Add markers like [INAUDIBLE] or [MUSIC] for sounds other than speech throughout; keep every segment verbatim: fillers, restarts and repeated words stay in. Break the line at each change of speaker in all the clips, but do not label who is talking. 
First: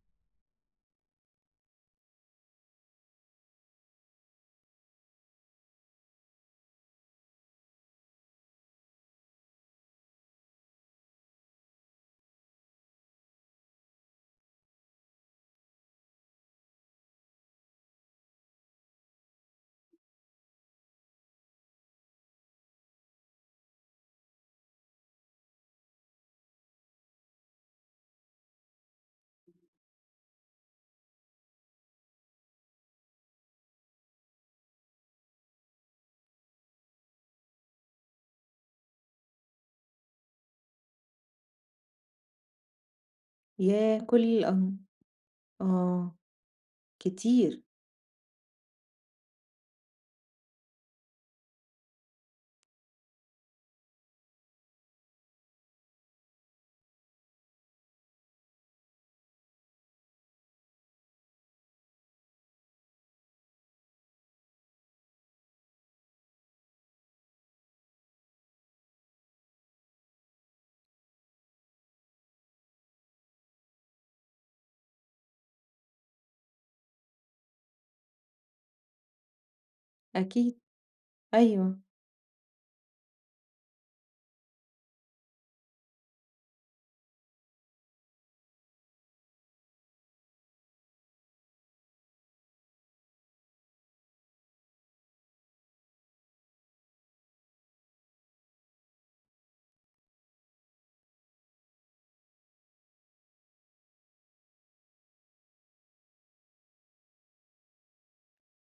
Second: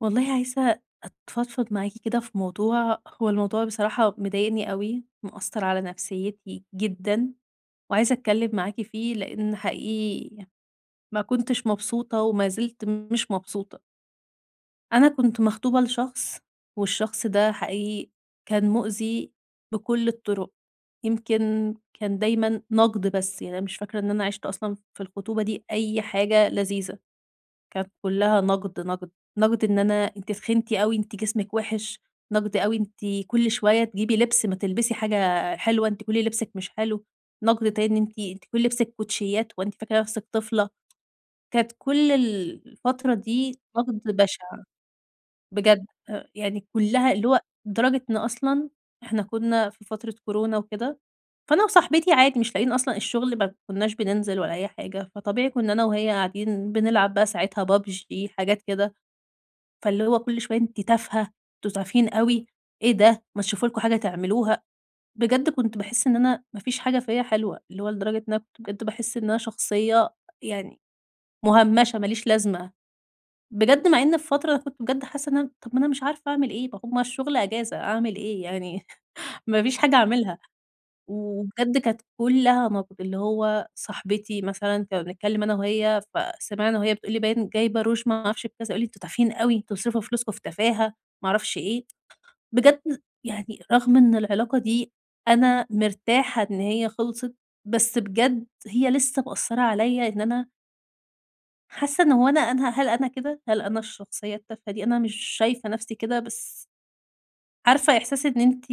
والله عايزة أتفضفض معاكِ كده في موضوع، هو الموضوع بصراحة مضايقني أوي، مأثّر على نفسيتي جدًا، وعايزة أتكلّم معاكِ فيه لإن حقيقي ما كنتش مبسوطة وما زلت مش مبسوطة. أنا كنت مخطوبة لشخص والشخص ده حقيقي كان مؤذي بكل الطُرق، يمكن كان دايمًا نَقْد بس، يعني أنا مش فاكرة إن أنا عِشت أصلًا في الخطوبة دي أي حاجة لذيذة. كانت كلّها نقد، نقد، نقد إن أنا أنتِ تخنتِ أوي، أنتِ جسمِك وِحِش، نقد أوي أنتِ كل شوية تجيبي لبس ما تلبسي حاجة حلوة، أنتِ كل لبسِك مش حلو، نقد تاني أنتِ أنتِ كل لبسِك كوتشيات وأنتِ فاكرة نفسِك طفلة، كانت كل الفترة دي
ياه!
نقد
كل
بشع.
الأن
بجد
آه،
آآ يعني كلّها اللي هو
كتير،
لدرجة إن أصلًا إحنا كنا في فترة كورونا وكده، فأنا وصاحبتي عادي مش لاقيين أصلًا الشغل ما كناش بننزل ولا أي حاجة، فطبيعي كنا أنا وهي قاعدين بنلعب بقى ساعتها بي يو بي جي حاجات كده، فاللي هو كل شوية أنتِ تافهة، أنتم تافهين أوي، إيه ده ما تشوفوا لكم حاجة تعملوها، بجد كنت باحس إن أنا ما فيش حاجة فيّا حلوة، اللي هو لدرجة إن أنا كنت بجد باحس إن أنا شخصية يعني مهمشة ما ليش لازمة. بجد مع إن في فترة أنا كنت بجد حاسة إن أنا طب ما أنا مش عارفة أعمل إيه، ما هو ما الشغل أجازة أعمل إيه يعني [LAUGHS] ما فيش حاجة أعملها،
أكيد،
وبجد
أيوه،
كانت كلّها نقد، اللي هو صاحبتي مثلًا كنا بنتكلم أنا وهي فسمعنا وهي بتقول لي باين جايبة روج ما أعرفش بكذا، تقول لي أنتم تافهين أوي، أنتم بتصرفوا فلوسكم في تفاهة ما أعرفش إيه، بجد يعني رغم إن العلاقة دي أنا مرتاحة إن هي خلصت، بس بجد هي لسه مأثرة عليَّ إن أنا حاسة إن هو أنا أنا هل أنا كده؟ هل أنا الشخصية التافهة دي؟ أنا مش شايفة نفسي كده، بس عارفة إحساس إن أنتِ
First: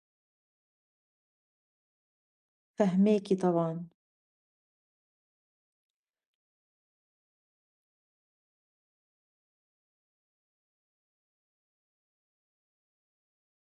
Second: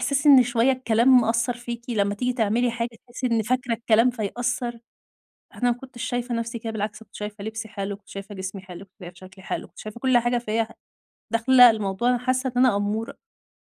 إحساس إن شوية الكلام مأثّر فيكِ لمّا تيجي تعملي حاجة تحسي
فاهماكِ
إن فاكرة
طبعًا،
الكلام فيأثّر؟ أنا ما كنتش شايفة نفسي كده بالعكس، كنت شايفة لبسي حلو، كنت شايفة جسمي حلو، كنت شايفة شكلي حلو، كنت شايفة كل حاجة فيّا داخلة الموضوع أنا حاسة إن أنا أمورة،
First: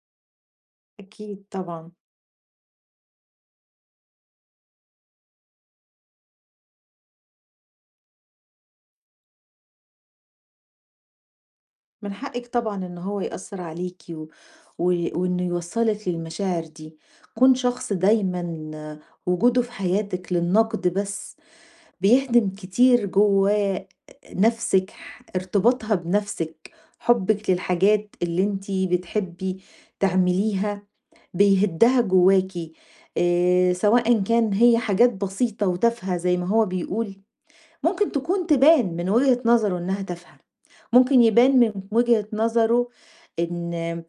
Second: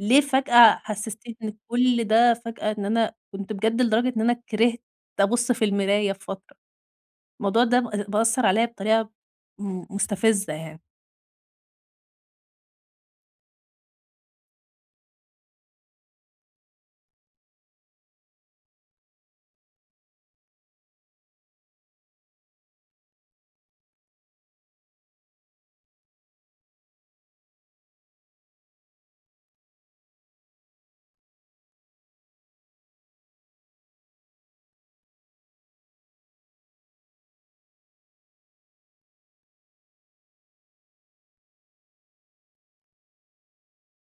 ليه فجأة حسستيني
أكيد
إن
طبعًا،
كل ده فجأة إن أنا كنت بجد لدرجة إن أنا كرهت أبُص في المراية في فترة. الموضوع ده ب بأثّر عليَّ بطريقة م مستفزة يعني.
من حقِّك طبعًا إن هو يأثّر عليكِ و و وإنه يوصّلِك للمشاعر دي، كون شخص دايمًا آه، وجوده في حياتِك للنقد بس بيهدم كتير جواه نفسِك، ح ارتباطها بنفسِك، حُبِّك للحاجات اللي أنتِ بتحبي تعمليها بيهدّها جواكِ، آآ سواء كان هي حاجات بسيطة وتافهة زي ما هو بيقول ممكن تكون تبان من وجهة نظره إنها تافهة، ممكن يبان من وجهة نظره إن اه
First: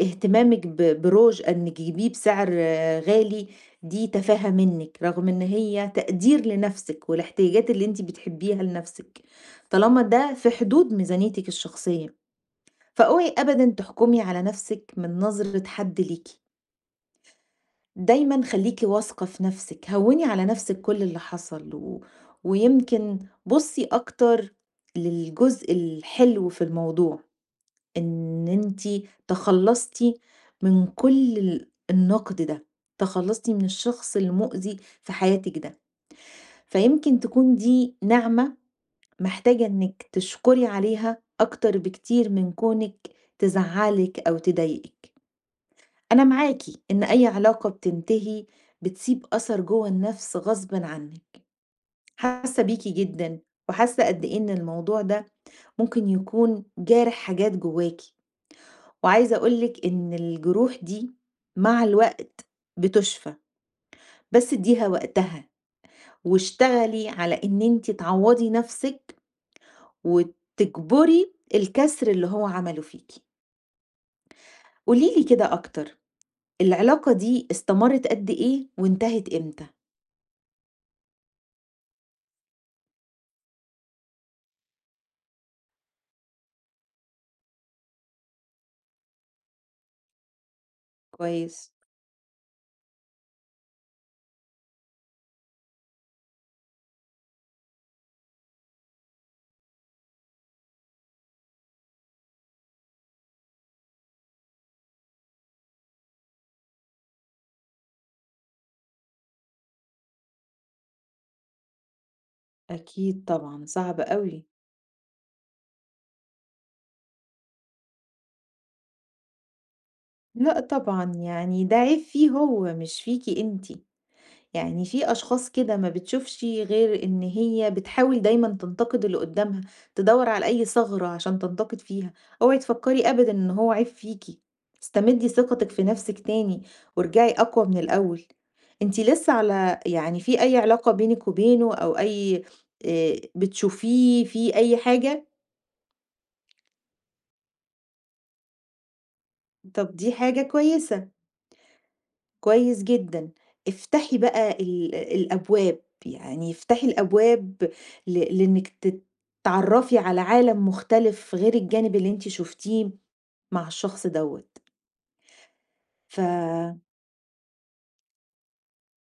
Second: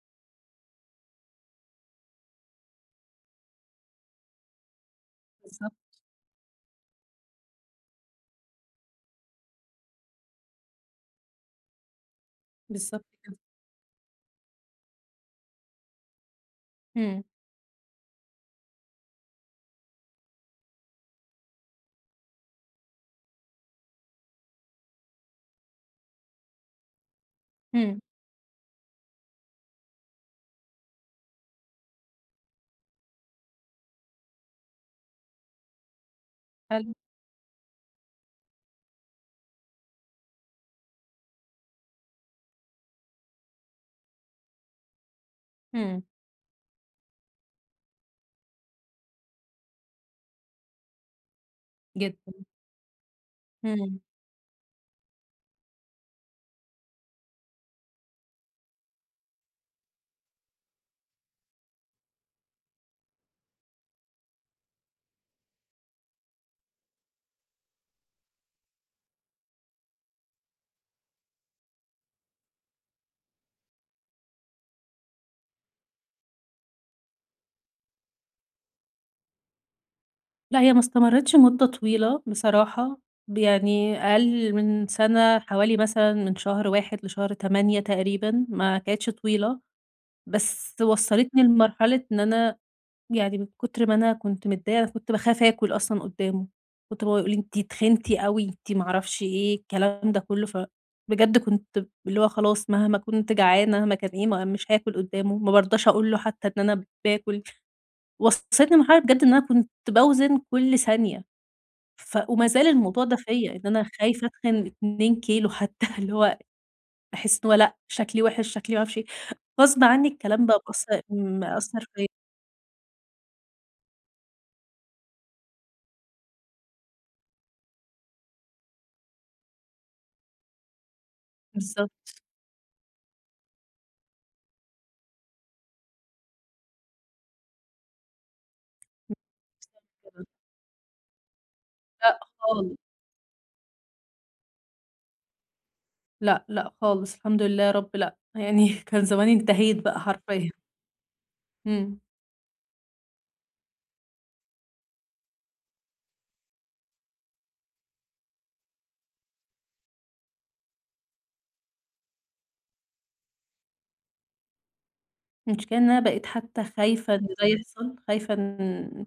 اهتمامِك ب بروج إنِّك تجيبيه بسعر آه، غالي دي تفاهة منِّك، رغم إن هي
بالضبط،
تقدير لنفسِك والاحتياجات اللي أنتِ بتحبيها لنفسِك، طالما ده في حدود ميزانيتِك الشخصية،
بالضبط
فاوعي
كده.
أبدًا تحكمي على نفسِك من نظرة حد ليكِ.
إمم،
دايمًا خلّيكِ واثقة في نفسِك، هوّني على نفسِك كل اللي حصل و ويمكن بُصّي أكتر للجزء الحلو في الموضوع،
إمم،
إن أنتِ تخلّصتِ من كل ال النقد ده، تخلّصتِ من الشخص المؤذي في حياتِك ده،
حلو
فيمكن تكون دي نعمة محتاجة إنِّك تشكري عليها أكتر بكتير من كونِك تزعّلِك أو تضايقِك.
إمم.
أنا معاكِ، إن أي علاقة بتنتهي بتسيب أثر جوّه النَفْس غصبٍ عنِّك،
جدًا.
حاسة بيكِ جدًا،
إمم.
وحاسة قد إيه إن الموضوع ده ممكن يكون جارح حاجات جوّاكِ، وعايزة أقول لِك إن الجروح دي مع الوقت بتُشفى، بس ادّيها وقتها، واشتغلي على إن أنتِ تعوّضي نَفْسِك وتكبُري الكسر اللي هو عمله فيكِ. قولي لي كده أكتر، العلاقة دي استمرِّت قد إيه وانتهت إمتى؟
لأ هي ما استمرِّتش مدة طويلة بصراحة، يعني أقل من سَنة حوالي مثلًا من شهر واحد لشهر تمانية تقريبًا، ما كانتش طويلة، بس وصّلتني
كويس.
لمرحلة إن أنا يعني من كتر ما أنا كنت متضايقة، أنا كنت باخاف آكل أصلًا قدّامه، كنت بابا يقول لي: "أنتِ تخنتِ أوي، أنتِ ما أعرفش إيه." الكلام ده كلّه، فبجد كنت اللي هو خلاص مهما كنت جعانة، مهما كان إيه، ما مش هاكل قدّامه، ما بارضاش أقول له حتى إن أنا باكل. وصلتني لمرحلة بجد إن أنا كنت باوزن كل ثانية، ف وما زال الموضوع ده
أكيد
فيّا، إن
طبعًا،
أنا
صعب
خايفة
أوي.
أتخن اتنين كيلو حتى، [LAUGHS] اللي هو باحس إن هو لأ، شكلي وِحِش، شكلي ما أعرفش إيه، غصب عني الكلام
لأ
بقى مأثّر
طبعًا، يعني ده
مأثّر
عيب
فيّا.
فيه هو مش فيكِ أنتِ. يعني في أشخاص كده ما بتشوفش غير إن هي بتحاول دايمًا تنتقد اللي قدّامها، تدوّر على أي ثغرة عشان تنتقد
بالضبط،
فيها. اوعي تفكّري أبدًا إن هو عيب فيكِ، استمدّي ثقتِك في نفسِك تاني وارجعي أقوى من الأول. أنتِ لسه على
بسبب
يعني
كده.
في أي علاقة بينِك وبينه أو
لأ
أي
خالص،
آآ بتشوفيه في أي حاجة؟
لأ، لأ خالص، الحمد لله يا رب لأ، يعني [LAUGHS] كان زماني انتهيت
طَب
بقى
دي حاجة
حرفيًا،
كويسة.
إمم،
كويس جدًا. افتحي بقى ال الأبواب، يعني افتحي الأبواب ل لإنِّك تت تتعرّفي على عالم مختلف غير الجانب اللي أنتِ شُفتيه مع الشخص دوّة.
المشكلة إن أنا
ف
بقيت حتى خايفة إن ده يحصل، خايفة إن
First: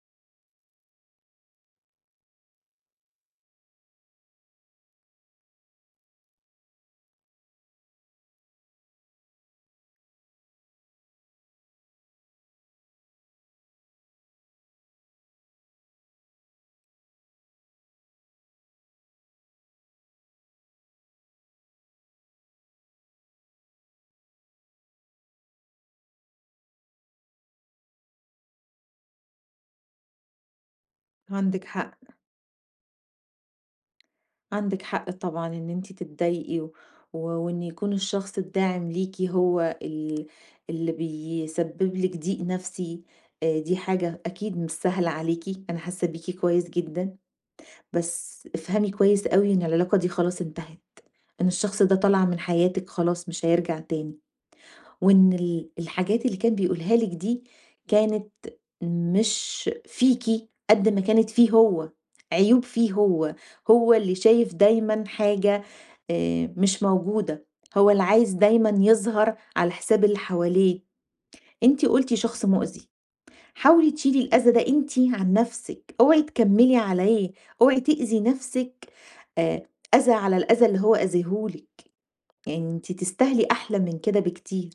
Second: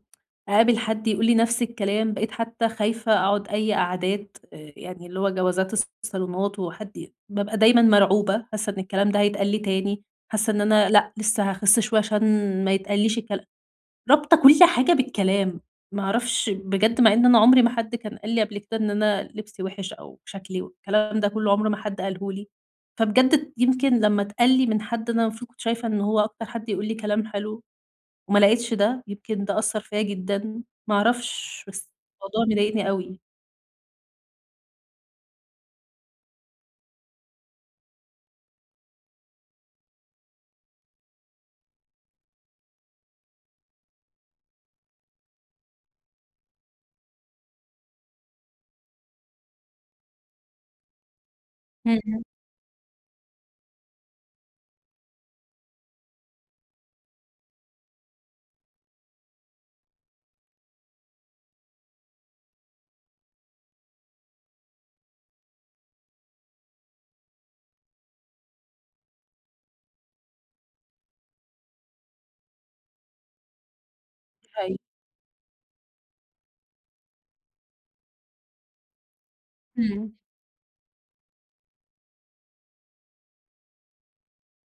أقابل حد يقول لي نفس الكلام، بقيت حتى خايفة أقعد أي قعدات آآ، يعني اللي هو جوازات الصالونات وحد ي بابقى دايمًا مرعوبة، حاسة إن الكلام ده هيتقال لي تاني، حاسة إن أنا لأ، لسه هاخس شوية عشان ما يتقاليش الكلام رابطة كل حاجة بالكلام، ما أعرفش بجد مع إن أنا عمري ما حد كان قال لي قبل كده إن أنا لبسي وِحِش أو شكلي والكلام ده كله عمر ما حد قاله لي، فبجد يمكن لمّا اتقال لي من حد أنا المفروض كنت شايفة إن هو أكتر حد يقول لي كلام حلو وما لقيتش ده، يمكن ده أثّر فيّا جدًا، ما أعرفش
عندِك
بس
حق،
الموضوع مضايقني أوي.
عندِك حق طبعًا إن أنتِ تتضايقي و و- وإن يكون الشخص الداعم ليكِ هو ال اللي بيسبب لِك ضيق نفسي، آآ دي حاجة أكيد مش سهلة عليكِ، أنا حاسة بيكِ كويس جدًا. بس افهمي كويس أوي إن العلاقة دي خلاص انتهت، إن الشخص ده
إمم،
طلع من حياتِك خلاص مش هيرجع تاني، وإن ال الحاجات اللي كان بيقولها لِك دي كانت مش فيكِ قد ما كانت فيه هو، عيوب فيه هو، هو اللي شايف دايمًا حاجة آآ مش موجودة، هو اللي عايز دايمًا يظهر على حساب اللي حواليه، أنتِ قُلتِ شخص مؤذي. حاولي تشيلي
دي
الأذى ده
حقيقة.
أنتِ عن نفسِك، اوعي تكمّلي عليه، اوعي تأذي نفسِك آآ
إمم.
أذى على الأذى اللي هو أذاه لِك، يعني أنتِ تستاهلي أحلى من كده بكتير،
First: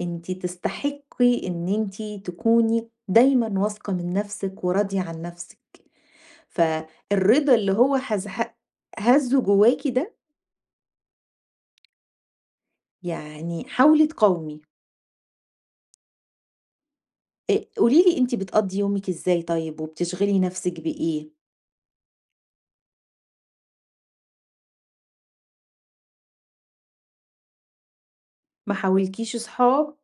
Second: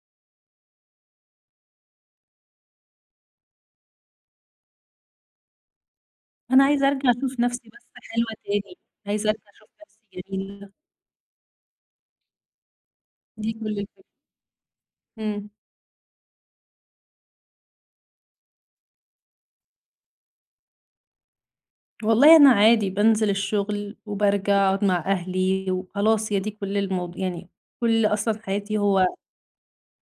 أنتِ تستحقي إن أنتِ تكوني دايمًا واثقة من نفسِك وراضية عن نفسِك،
أنا عايزة أرجع أشوف
فالرضا
نفسي
اللي
بس
هو
حلوة
هز ه
تاني، عايزة
هزّه
أرجع أشوف
جواكِ
نفسي
ده،
جميلة. دي
يعني
كل
حاولي
الفكرة.
تقاومي،
إمم.
آآ قولي لي أنتِ بتقضّي يومِك إزاي طيب وبتشغلي نفسِك بإيه؟
والله أنا عادي بانزل الشغل وبارجع أقعد مع أهلي وخلاص هي دي كل الموضوع يعني كل أصلًا
ما
حياتي هو
حاولكيش صحاب؟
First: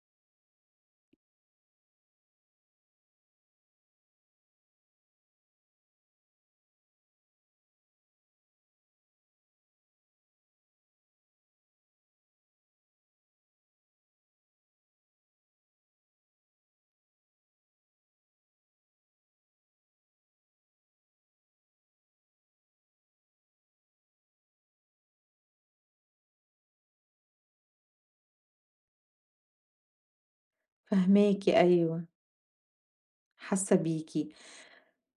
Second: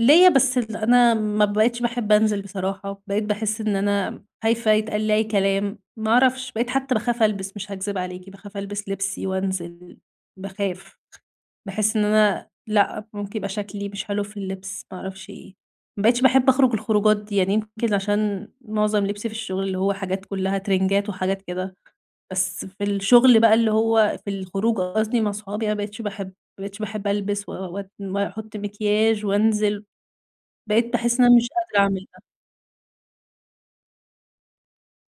ليّا بس ال أنا ما بقيتش باحب أنزل بصراحة، بقيت باحس إن أنا خايفة يتقال لي أي كلام، ما أعرفش بقيت حتى باخاف ألبس مش هاكذب عليكِ، باخاف ألبس لبسي وأنزل، باخاف. باحس إن أنا لأ، ممكن يبقى شكلي مش حلو في اللبس، ما أعرفش إيه. ما بقيتش باحب أخرج الخروجات دي، يعني يمكن عشان معظم لبسي في الشغل اللي هو حاجات كلّها ترنجات وحاجات كده، بس في الشغل بقى اللي هو في الخروج قصدي مع صحابي، أنا ما بقيتش باحب ما بقيتش باحب ألبس و و وأحط مكياج وأنزل، بقيت باحس إن أنا مش
فاهماكِ
قادرة أعمل
أيوه.
ده.
حاسة بيكِ.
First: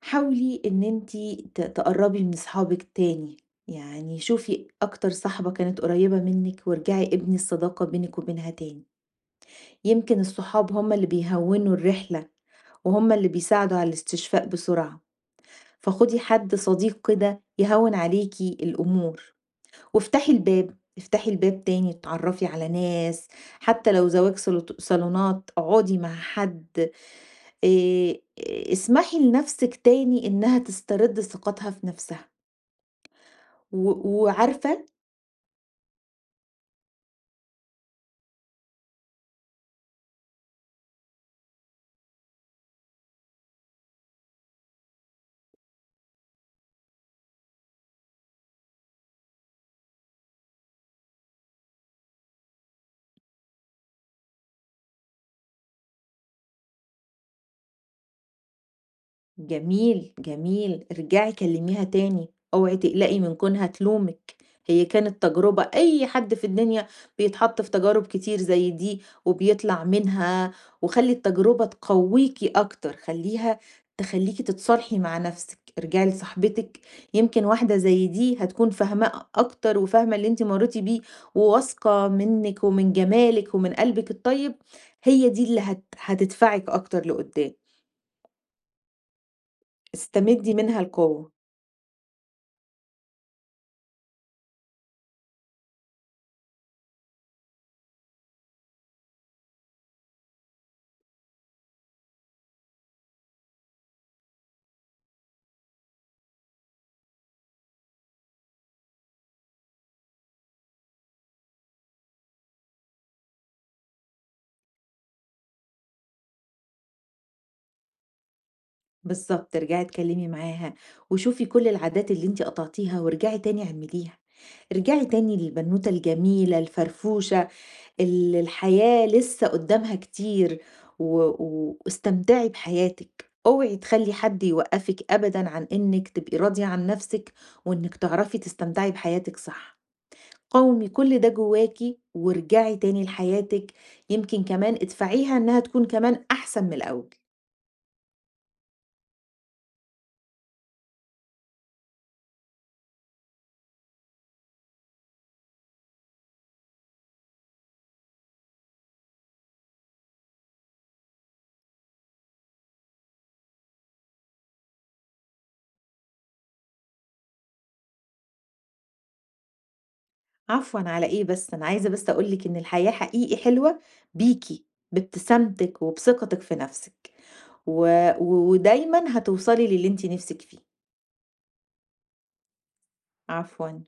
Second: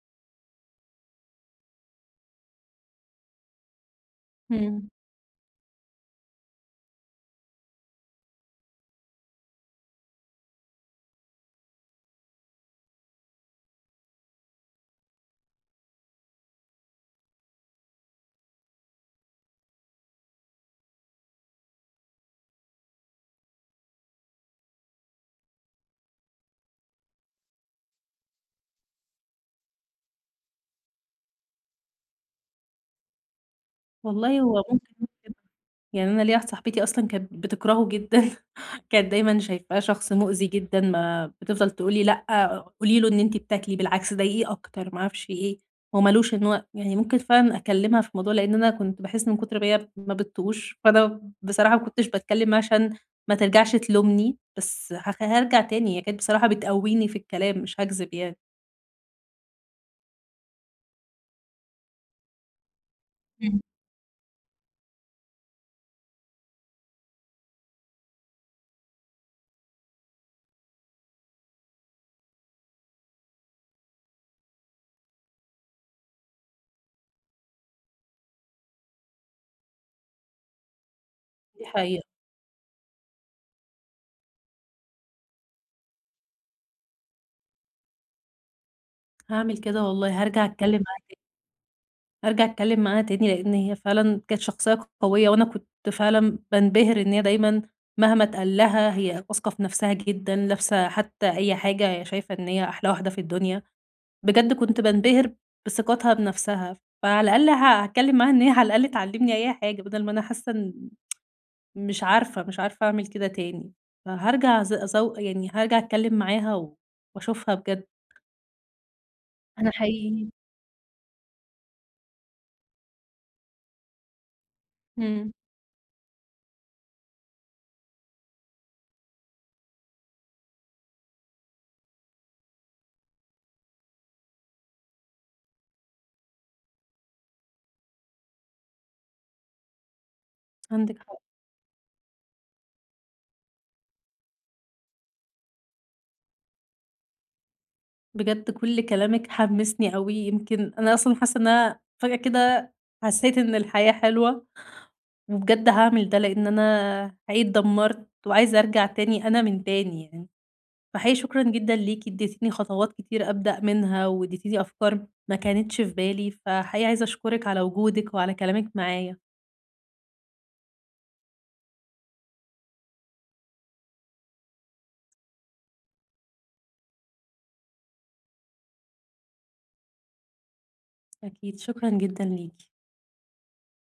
حاولي إن أنتِ ت تقرّبي من صحابِك تاني، يعني شوفي
إمم.
أكتر صاحبة كانت قريّبة منِّك وارجعي ابني الصداقة بينِك وبينها تاني، يمكن الصحاب هم اللي بيهوّنوا الرحلة، وهم اللي بيساعدوا على الاستشفاء بسرعة، فخدي حد صديق كده يهوّن عليكِ الأمور، وافتحي الباب، افتحي الباب تاني، اتعرّفي على ناس، حتى لو زواج صلت صالونات، اقعدي مع حد آآ اسمحي لنفسِك تاني إنها تسترد ثقتها في نفسها، و
والله هو
وعارفة
ممكن يكون كده. يعني أنا ليّا واحدة صاحبتي أصلًا كانت بتكرهه جدًا. كانت دايمًا شايفاه شخص مؤذي جدًا، ما بتفضل تقول لي: "لأ، قولي له إن أنتِ بتاكلي، بالعكس ضايقيه أكتر." ما أعرفش إيه، هو ما لوش إن هو يعني ممكن فعلًا أكلمها في الموضوع، لإن أنا كنت باحس من كتر ما هي ما بتطوش، فأنا بصراحة ما كنتش باتكلم معاها عشان ما ترجعش تلومني، بس هاخ هارجع تاني، هي كانت بصراحة بتقويني في الكلام، مش هاكذب يعني.
جميل، جميل. ارجعي كلميها تاني، اوعي تقلقي من
إمم.
كونها تلومِك، هي كانت تجربة، أي حد في الدنيا بيتحط في تجارب كتير زي دي وبيطلع منها، وخلّي التجربة تقويكِ أكتر، خلّيها تخلّيكِ تتصالحي مع نفسِك، ارجعي لصاحبتِك يمكن واحدة زي دي هتكون فاهماه أكتر وفاهمة اللي أنتِ مريتِ بيه
دي حقيقة،
وواثقة منِك ومن جمالِك ومن قلبِك الطيب، هي دي اللي هت هتدفعِك أكتر لقدام،
هاعمل كده والله، هارجع
استمدي منها
أتكلم
القوة.
أرجع أتكلّم معاها تاني، لإن هي فعلًا كانت شخصية قوية، وأنا كنت فعلًا بانبهر إن هي دايمًا مهما اتقال لها هي واثقة في نفسها جدًا، لابسة حتى أي حاجة هي شايفة إن هي أحلى واحدة في الدنيا، بجد كنت بانبهر بثقتها بنفسها، فعلى الأقل ه هاتكلّم معاها إن هي على الأقل تعلّمني أي حاجة، بدل ما أنا حاسة إن مش عارفة، مش عارفة أعمل كده تاني، فهارجع أز أزو يعني هارجع أتكلّم معاها و وأشوفها بجد.
بالضبط،
أنا
ارجعي اتكلمي
حقيقي
معاها، وشوفي كل العادات اللي أنتِ قطعتيها وارجعي تاني اعمليها، ارجعي
إمم،
تاني للبنوتة الجميلة الفرفوشة اللي الحياة لسه قدامها كتير، و و واستمتعي بحياتِك، اوعي تخلّي حد يوقّفِك أبدًا عن إنِك تبقي راضية عن نفسِك، وإنِك تعرفي تستمتعي بحياتِك صح، قوّمي
عندِك حق.
كل ده جواكِ وارجعي تاني لحياتِك، يمكن كمان ادفعيها إنها تكون كمان أحسن من الأول.
بجد كل كلامِك حمّسني أوي، يمكن أنا أصلًا حاسة إن أنا فجأة كده حسيت إن الحياة حلوة، وبجد هاعمل ده لإن أنا حقيقي اتدمرت وعايزة أرجع تاني أنا من تاني يعني، فحقيقي شكرًا جدًا ليكِ اديتيني خطوات كتير أبدأ منها، واديتيني أفكار ما كانتش في بالي، فحقيقي عايزة أشكرِك على وجودِك وعلى كلامِك معايا،
عفوًا على إيه بس، أنا عايزة بس أقول لِك إن الحياة حقيقي حلوة بيكِ، بابتسامتِك وبثقتِك في نفسِك، و و ودايمًا هتوصلي للي أنتِ نفسِك فيه.
أكيد شكرًا جدًا ليكِ.
عفوًا.